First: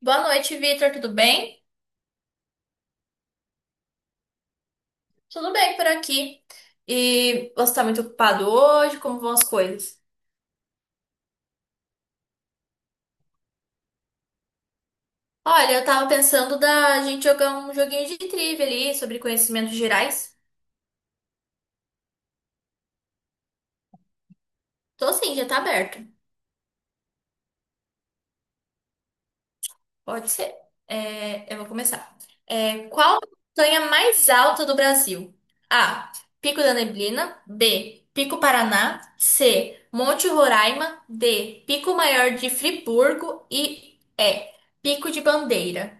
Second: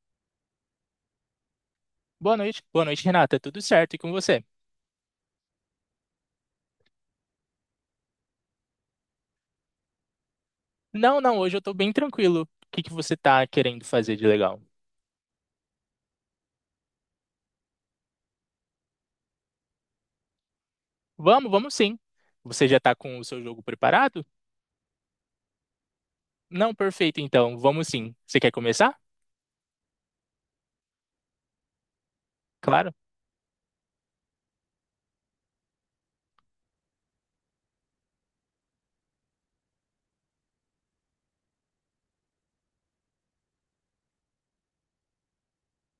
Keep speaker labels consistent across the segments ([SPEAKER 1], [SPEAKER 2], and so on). [SPEAKER 1] Boa noite, Vitor. Tudo bem?
[SPEAKER 2] Boa noite. Boa noite, Renata. Tudo certo? E com você?
[SPEAKER 1] Tudo bem por aqui. E você tá muito ocupado hoje? Como vão as coisas?
[SPEAKER 2] Não, não, hoje eu tô bem tranquilo. O que que você tá querendo fazer de legal?
[SPEAKER 1] Olha, eu tava pensando da gente jogar um joguinho de trivia ali sobre conhecimentos gerais.
[SPEAKER 2] Vamos, vamos sim. Você já tá com o seu jogo preparado?
[SPEAKER 1] Tô sim, já tá aberto.
[SPEAKER 2] Não, perfeito, então. Vamos sim. Você quer começar?
[SPEAKER 1] Pode ser. É, eu vou começar. É,
[SPEAKER 2] Claro.
[SPEAKER 1] qual a montanha mais alta do Brasil? A. Pico da Neblina. B. Pico Paraná. C. Monte Roraima. D. Pico Maior de Friburgo. E. Pico de Bandeira.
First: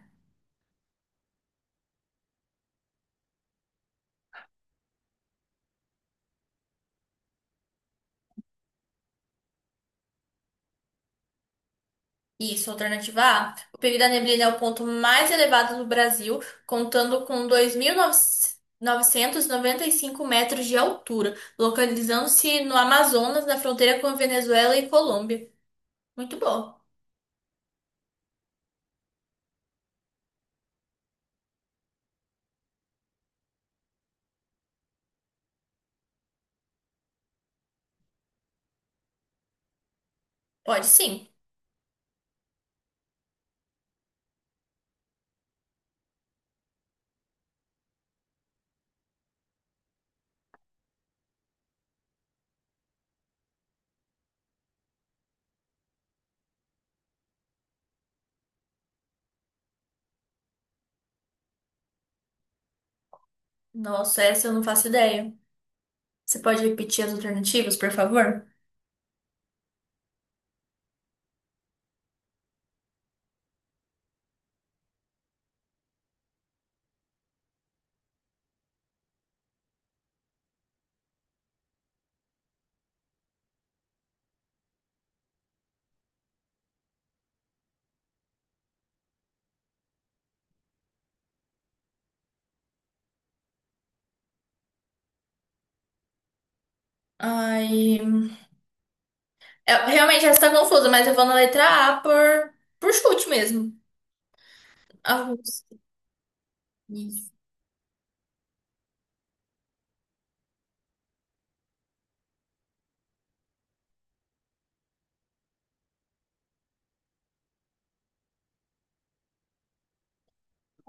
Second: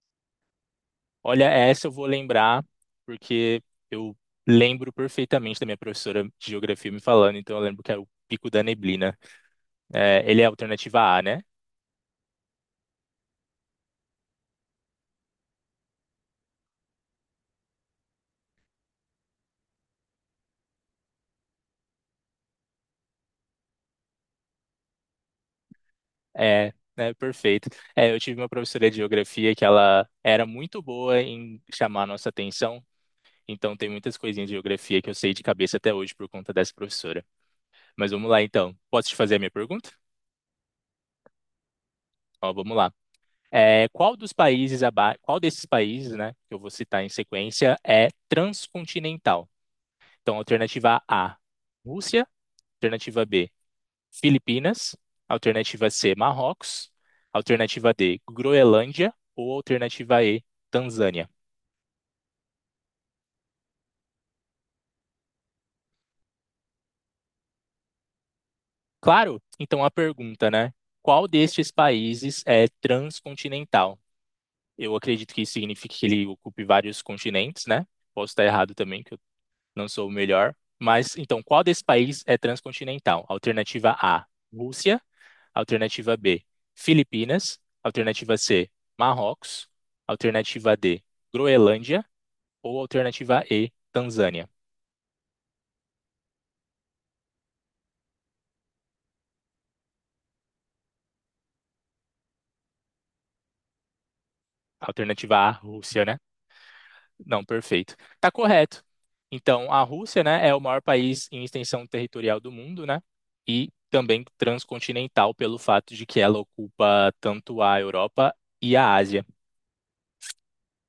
[SPEAKER 2] Olha, essa eu vou lembrar, porque eu lembro perfeitamente da minha professora de geografia me falando, então eu lembro que é o Pico da Neblina. É, ele é a alternativa A, né?
[SPEAKER 1] Isso, alternativa A. O período da neblina é o ponto mais elevado do Brasil, contando com 2995 metros de altura, localizando-se no Amazonas, na fronteira com a Venezuela e Colômbia. Muito
[SPEAKER 2] É,
[SPEAKER 1] bom.
[SPEAKER 2] né, perfeito. É, eu tive uma professora de geografia que ela era muito boa em chamar a nossa atenção, então tem muitas coisinhas de geografia que eu sei de cabeça até hoje por conta dessa professora. Mas vamos lá então. Posso te fazer a minha pergunta?
[SPEAKER 1] Pode sim.
[SPEAKER 2] Ó, vamos lá. É, qual desses países, né, que eu vou citar em sequência é transcontinental? Então, alternativa A, Rússia, alternativa B, Filipinas, alternativa C, Marrocos, alternativa D, Groenlândia ou alternativa E, Tanzânia.
[SPEAKER 1] Nossa, essa eu não faço ideia. Você pode repetir as alternativas, por favor?
[SPEAKER 2] Claro, então a pergunta, né? Qual destes países é transcontinental? Eu acredito que isso signifique que ele ocupe vários continentes, né? Posso estar errado também, que eu não sou o melhor. Mas então, qual desse país é transcontinental? Alternativa A, Rússia. Alternativa B, Filipinas. Alternativa C, Marrocos. Alternativa D, Groenlândia ou alternativa E, Tanzânia.
[SPEAKER 1] Ai, é, realmente essa está confusa, mas eu vou na letra A por chute mesmo.
[SPEAKER 2] Alternativa A,
[SPEAKER 1] Arroz.
[SPEAKER 2] Rússia, né?
[SPEAKER 1] Isso.
[SPEAKER 2] Não, perfeito. Tá correto. Então, a Rússia, né, é o maior país em extensão territorial do mundo, né? E também transcontinental pelo fato de que ela ocupa tanto a Europa e a Ásia.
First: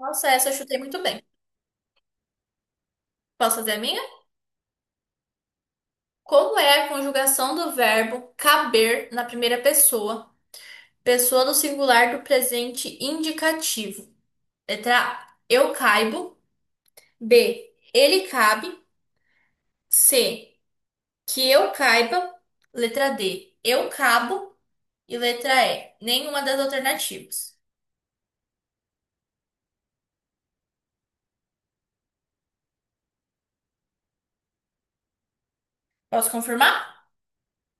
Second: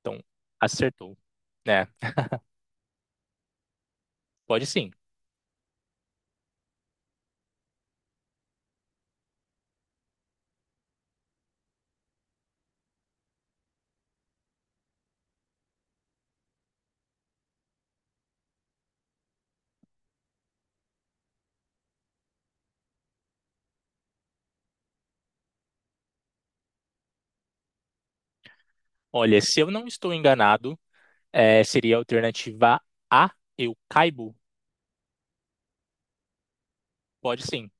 [SPEAKER 2] Então,
[SPEAKER 1] essa eu chutei muito
[SPEAKER 2] acertou,
[SPEAKER 1] bem.
[SPEAKER 2] né?
[SPEAKER 1] Posso fazer a minha?
[SPEAKER 2] Pode sim.
[SPEAKER 1] Como é a conjugação do verbo caber na primeira pessoa, pessoa do singular do presente indicativo? Letra A. Eu caibo. B. Ele cabe. C. Que eu caiba. Letra D. Eu cabo. E letra E. Nenhuma das alternativas.
[SPEAKER 2] Olha, se eu não estou enganado, é, seria a alternativa A, eu caibo?
[SPEAKER 1] Posso confirmar?
[SPEAKER 2] Pode sim.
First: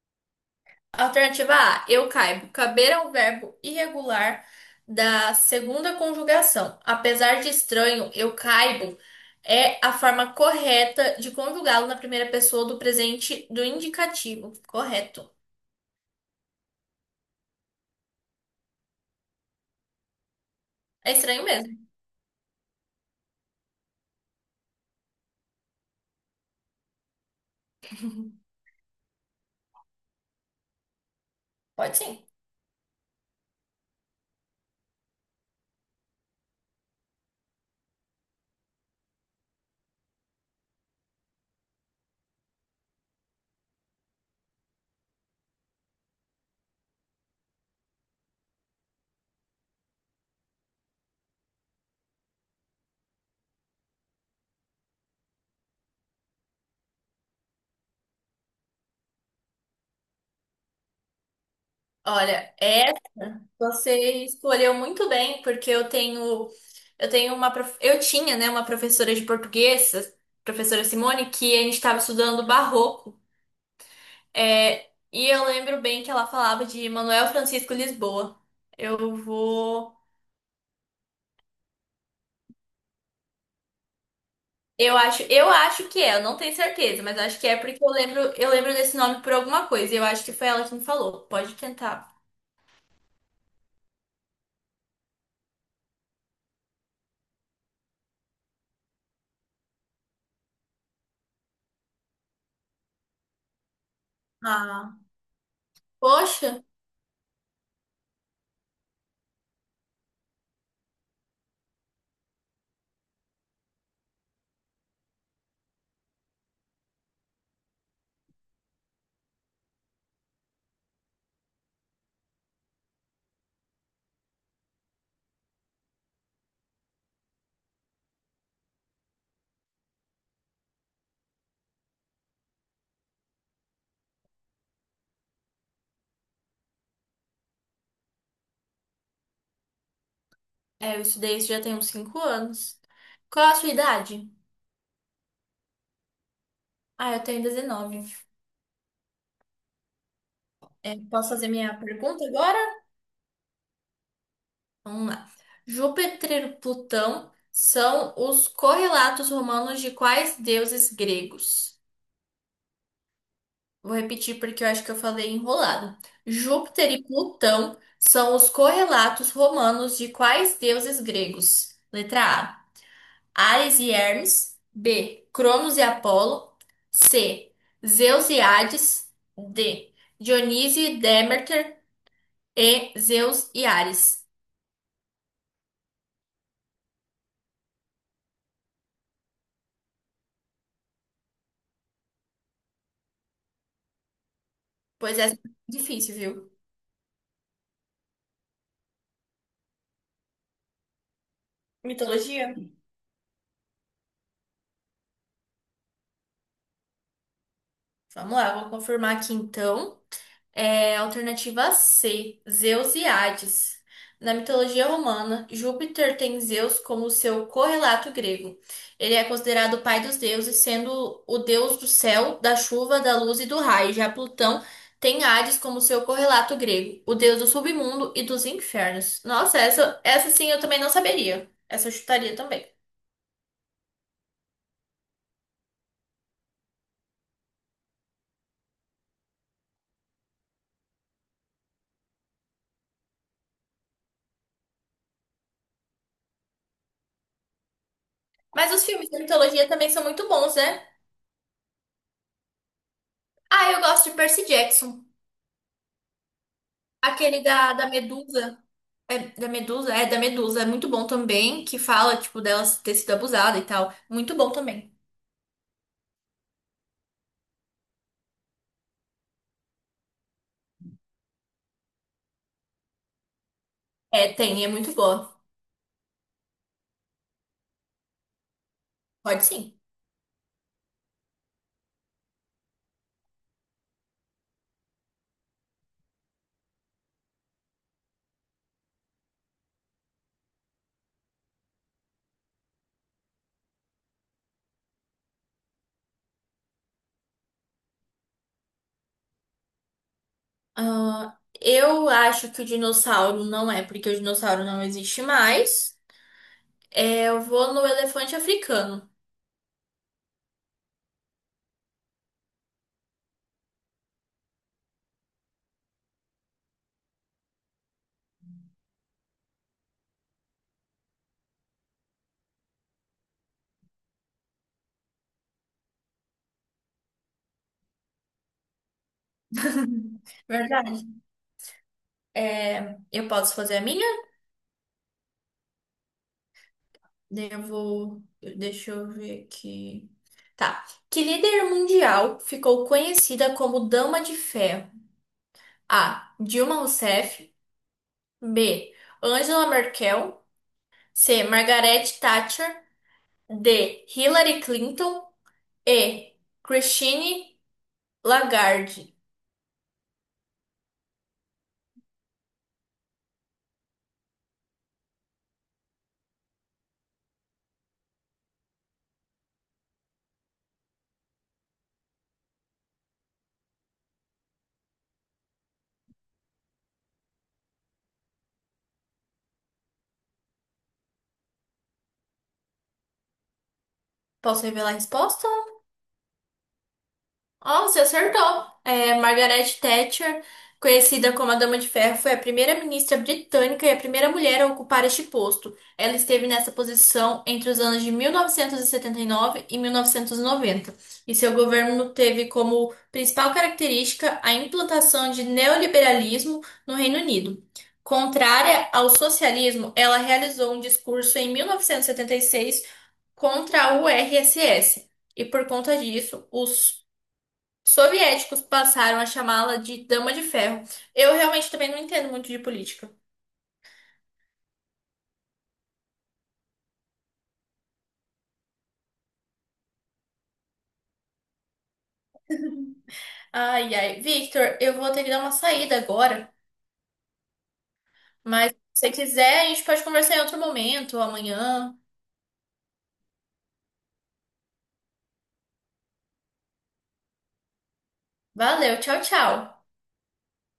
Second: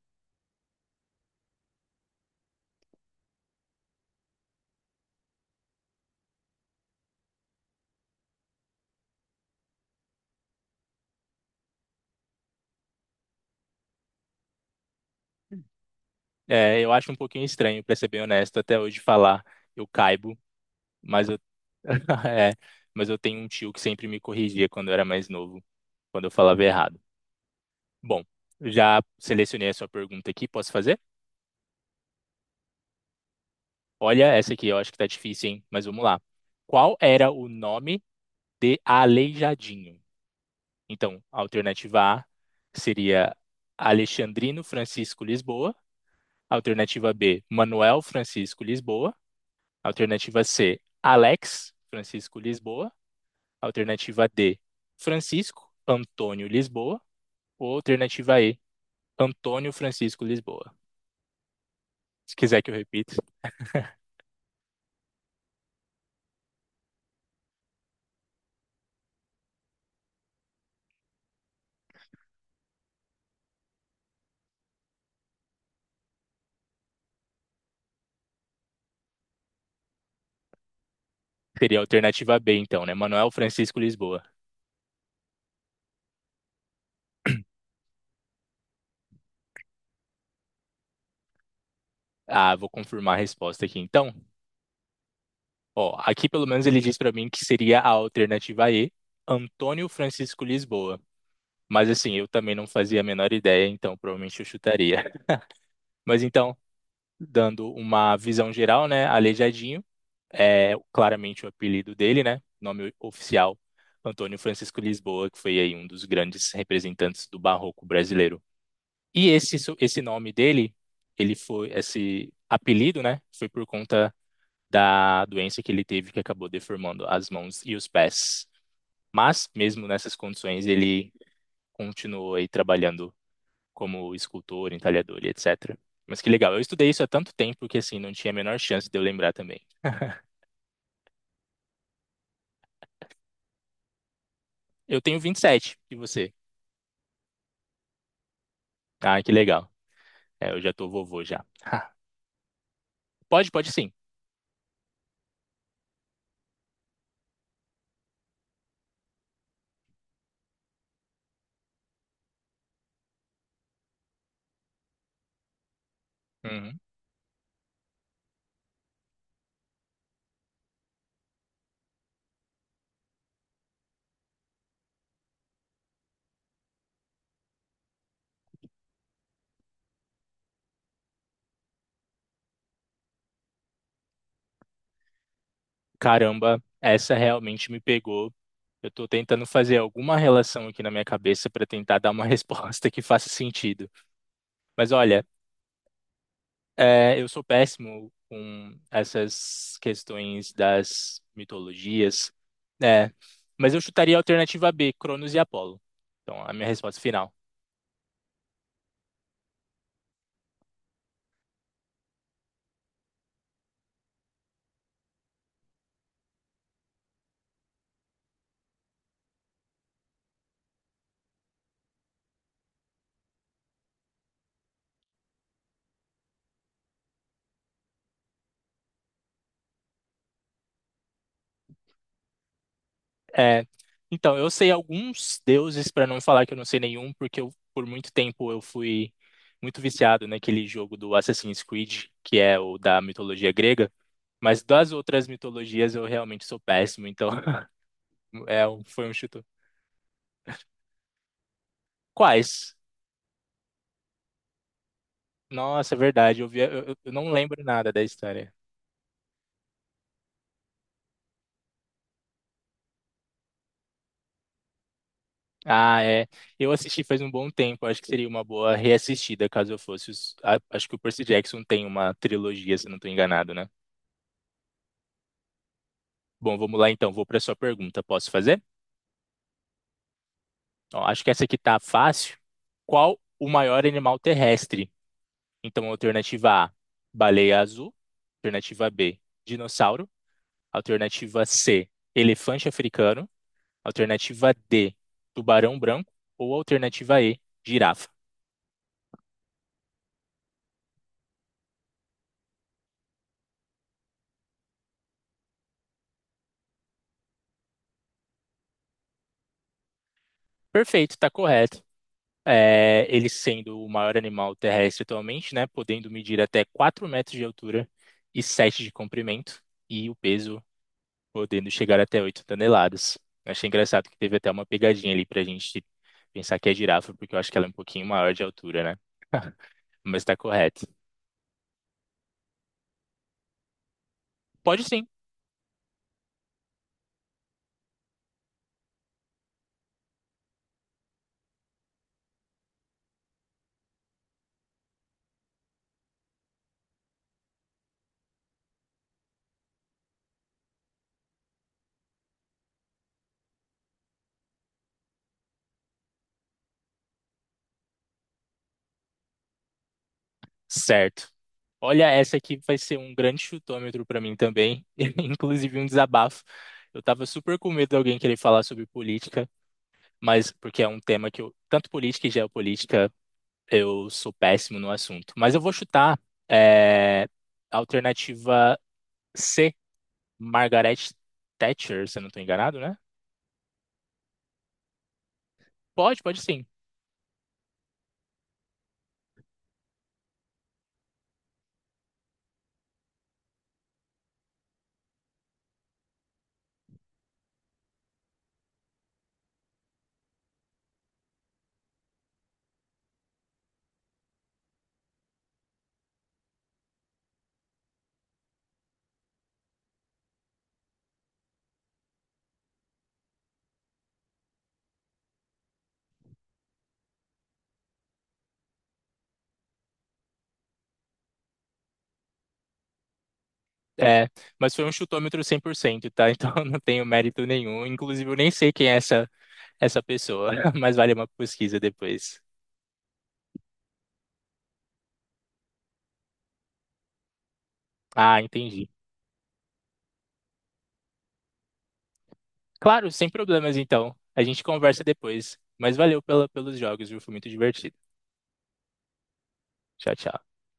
[SPEAKER 1] Alternativa A, eu caibo. Caber é um verbo irregular da segunda conjugação. Apesar de estranho, eu caibo é a forma correta de conjugá-lo na primeira pessoa do presente do indicativo. Correto.
[SPEAKER 2] É, eu acho um pouquinho estranho, pra ser bem honesto, até hoje falar eu caibo,
[SPEAKER 1] É
[SPEAKER 2] mas eu
[SPEAKER 1] estranho mesmo.
[SPEAKER 2] é, mas eu tenho um tio que sempre me corrigia quando eu era mais novo, quando eu falava errado. Bom, já selecionei a sua pergunta aqui, posso fazer?
[SPEAKER 1] Pode sim.
[SPEAKER 2] Olha essa aqui, eu acho que tá difícil, hein? Mas vamos lá. Qual era o nome de Aleijadinho? Então, a alternativa A seria Alexandrino Francisco Lisboa, alternativa B, Manuel Francisco Lisboa. Alternativa C, Alex Francisco Lisboa. Alternativa D, Francisco Antônio Lisboa. Ou alternativa E, Antônio Francisco Lisboa. Se
[SPEAKER 1] Olha,
[SPEAKER 2] quiser que eu repita,
[SPEAKER 1] essa você escolheu muito bem, porque eu tinha, né, uma professora de português, a professora Simone, que a gente estava estudando barroco. É, e eu lembro bem que ela falava de Manuel Francisco Lisboa. Eu vou.
[SPEAKER 2] seria a alternativa B, então, né? Manuel Francisco Lisboa.
[SPEAKER 1] Eu acho que é, eu não tenho certeza, mas acho que é porque eu lembro, desse nome por alguma coisa. E Eu acho que foi ela que me falou. Pode tentar.
[SPEAKER 2] Ah, vou confirmar a resposta aqui, então. Ó, aqui pelo menos ele diz para mim que seria a alternativa E, Antônio Francisco Lisboa. Mas assim, eu também não fazia a menor ideia, então provavelmente eu
[SPEAKER 1] Ah,
[SPEAKER 2] chutaria. Mas então,
[SPEAKER 1] poxa,
[SPEAKER 2] dando uma visão geral, né? Aleijadinho, é claramente o apelido dele, né? Nome oficial, Antônio Francisco Lisboa, que foi aí um dos grandes representantes do barroco brasileiro. E esse nome dele, ele foi esse apelido, né? Foi por conta da doença que ele teve que acabou deformando as mãos e os pés. Mas mesmo nessas condições, ele continuou aí trabalhando como escultor, entalhador e etc. Mas que legal, eu estudei isso há tanto tempo que assim não tinha a menor chance de eu lembrar também.
[SPEAKER 1] é, eu estudei isso já tem uns 5 anos. Qual a sua idade?
[SPEAKER 2] Eu tenho 27. E você?
[SPEAKER 1] Ah, eu tenho 19.
[SPEAKER 2] Ah, que legal. É, eu já tô
[SPEAKER 1] É,
[SPEAKER 2] vovô
[SPEAKER 1] posso
[SPEAKER 2] já.
[SPEAKER 1] fazer minha
[SPEAKER 2] Ah,
[SPEAKER 1] pergunta agora?
[SPEAKER 2] pode, pode sim.
[SPEAKER 1] Vamos lá. Júpiter e Plutão são os correlatos romanos de quais deuses gregos? Vou repetir porque eu acho que eu falei enrolado.
[SPEAKER 2] Uhum.
[SPEAKER 1] Júpiter e Plutão são os correlatos romanos de quais deuses gregos? Letra A. Ares e Hermes. B. Cronos e Apolo. C. Zeus e Hades. D. Dionísio e Deméter. E. Zeus e Ares.
[SPEAKER 2] Caramba, essa realmente me pegou. Eu tô tentando fazer alguma relação aqui na minha cabeça para tentar dar uma resposta que faça sentido. Mas
[SPEAKER 1] Pois
[SPEAKER 2] olha,
[SPEAKER 1] é, difícil, viu?
[SPEAKER 2] é, eu sou péssimo com essas questões das mitologias,
[SPEAKER 1] Mitologia?
[SPEAKER 2] né? Mas eu chutaria a alternativa B, Cronos e Apolo. Então, a minha resposta final.
[SPEAKER 1] Vamos lá, vou confirmar aqui então. É, alternativa C, Zeus e Hades. Na mitologia romana, Júpiter tem Zeus como seu correlato grego. Ele é considerado o pai dos deuses, sendo o deus do céu, da chuva, da luz e do raio. Já Plutão tem Hades como seu correlato grego, o deus do submundo e dos infernos. Nossa, essa sim eu também não saberia. Essa eu chutaria também.
[SPEAKER 2] É, então, eu sei alguns deuses, para não falar que eu não sei nenhum, porque eu, por muito tempo eu fui muito viciado naquele jogo do Assassin's Creed, que é o da mitologia grega, mas das outras mitologias eu realmente sou péssimo, então é,
[SPEAKER 1] Mas os
[SPEAKER 2] foi
[SPEAKER 1] filmes
[SPEAKER 2] um
[SPEAKER 1] da
[SPEAKER 2] chute.
[SPEAKER 1] mitologia também são muito bons, né?
[SPEAKER 2] Quais?
[SPEAKER 1] Ah, eu gosto de Percy Jackson,
[SPEAKER 2] Nossa, é verdade, eu, vi, eu não
[SPEAKER 1] aquele
[SPEAKER 2] lembro
[SPEAKER 1] da
[SPEAKER 2] nada da história.
[SPEAKER 1] Medusa. É, da Medusa? É, da Medusa. É muito bom também, que fala, tipo, dela ter sido abusada e tal. Muito bom também.
[SPEAKER 2] Ah, é. Eu assisti faz um bom tempo, acho que seria uma boa reassistida caso eu fosse. Acho que o Percy Jackson tem uma trilogia, se eu não estou enganado, né?
[SPEAKER 1] É, tem, é muito boa.
[SPEAKER 2] Bom, vamos lá então. Vou para a sua pergunta. Posso fazer?
[SPEAKER 1] Pode sim.
[SPEAKER 2] Ó, acho que essa aqui tá fácil. Qual o maior animal terrestre? Então, alternativa A, baleia azul. Alternativa B, dinossauro. Alternativa C, elefante africano. Alternativa D, tubarão branco. Ou alternativa E, girafa.
[SPEAKER 1] Ah, eu acho que o dinossauro não é, porque o dinossauro não existe mais. É, eu vou no elefante africano.
[SPEAKER 2] Perfeito, está correto. É, ele sendo o maior animal terrestre atualmente, né, podendo medir até 4 metros de altura e 7 de comprimento, e o peso podendo chegar até 8 toneladas. Eu achei engraçado que teve até uma pegadinha ali para a gente pensar que é girafa, porque eu acho que ela é um pouquinho maior de altura, né? Mas está correto.
[SPEAKER 1] Verdade. É, eu posso fazer a minha?
[SPEAKER 2] Pode sim.
[SPEAKER 1] Daí eu vou. Deixa eu ver aqui. Tá. Que líder mundial ficou conhecida como Dama de Ferro? A. Dilma Rousseff. B. Angela Merkel. C. Margaret Thatcher. D. Hillary Clinton. E. Christine Lagarde.
[SPEAKER 2] Certo. Olha, essa aqui vai ser um grande chutômetro para mim também, inclusive um desabafo. Eu estava super com medo de alguém querer falar sobre política, mas porque é um tema que eu, tanto política e geopolítica, eu sou péssimo no assunto. Mas eu vou chutar é, alternativa C, Margaret Thatcher, se eu não estou enganado, né?
[SPEAKER 1] Posso revelar a resposta?
[SPEAKER 2] Pode, pode sim.
[SPEAKER 1] Ó, você acertou. É, Margaret Thatcher, conhecida como a Dama de Ferro, foi a primeira ministra britânica e a primeira mulher a ocupar este posto. Ela esteve nessa posição entre os anos de 1979 e 1990, e nove e 1990, e seu governo teve como principal característica a implantação de neoliberalismo no Reino Unido. Contrária ao socialismo, ela realizou um discurso em 1976 contra o RSS. E por conta disso, os soviéticos passaram a chamá-la de Dama de Ferro. Eu realmente também não entendo muito de política.
[SPEAKER 2] É, mas foi um chutômetro 100%, tá? Então eu não tenho mérito nenhum. Inclusive, eu nem sei quem é essa, essa pessoa, mas vale uma pesquisa depois.
[SPEAKER 1] Ai, ai. Victor, eu vou ter que dar uma saída agora,
[SPEAKER 2] Ah,
[SPEAKER 1] mas se
[SPEAKER 2] entendi.
[SPEAKER 1] você quiser, a gente pode conversar em outro momento, amanhã.
[SPEAKER 2] Claro, sem problemas então. A gente conversa depois. Mas valeu pelos jogos, viu? Foi muito divertido.
[SPEAKER 1] Valeu, tchau, tchau.
[SPEAKER 2] Tchau, tchau.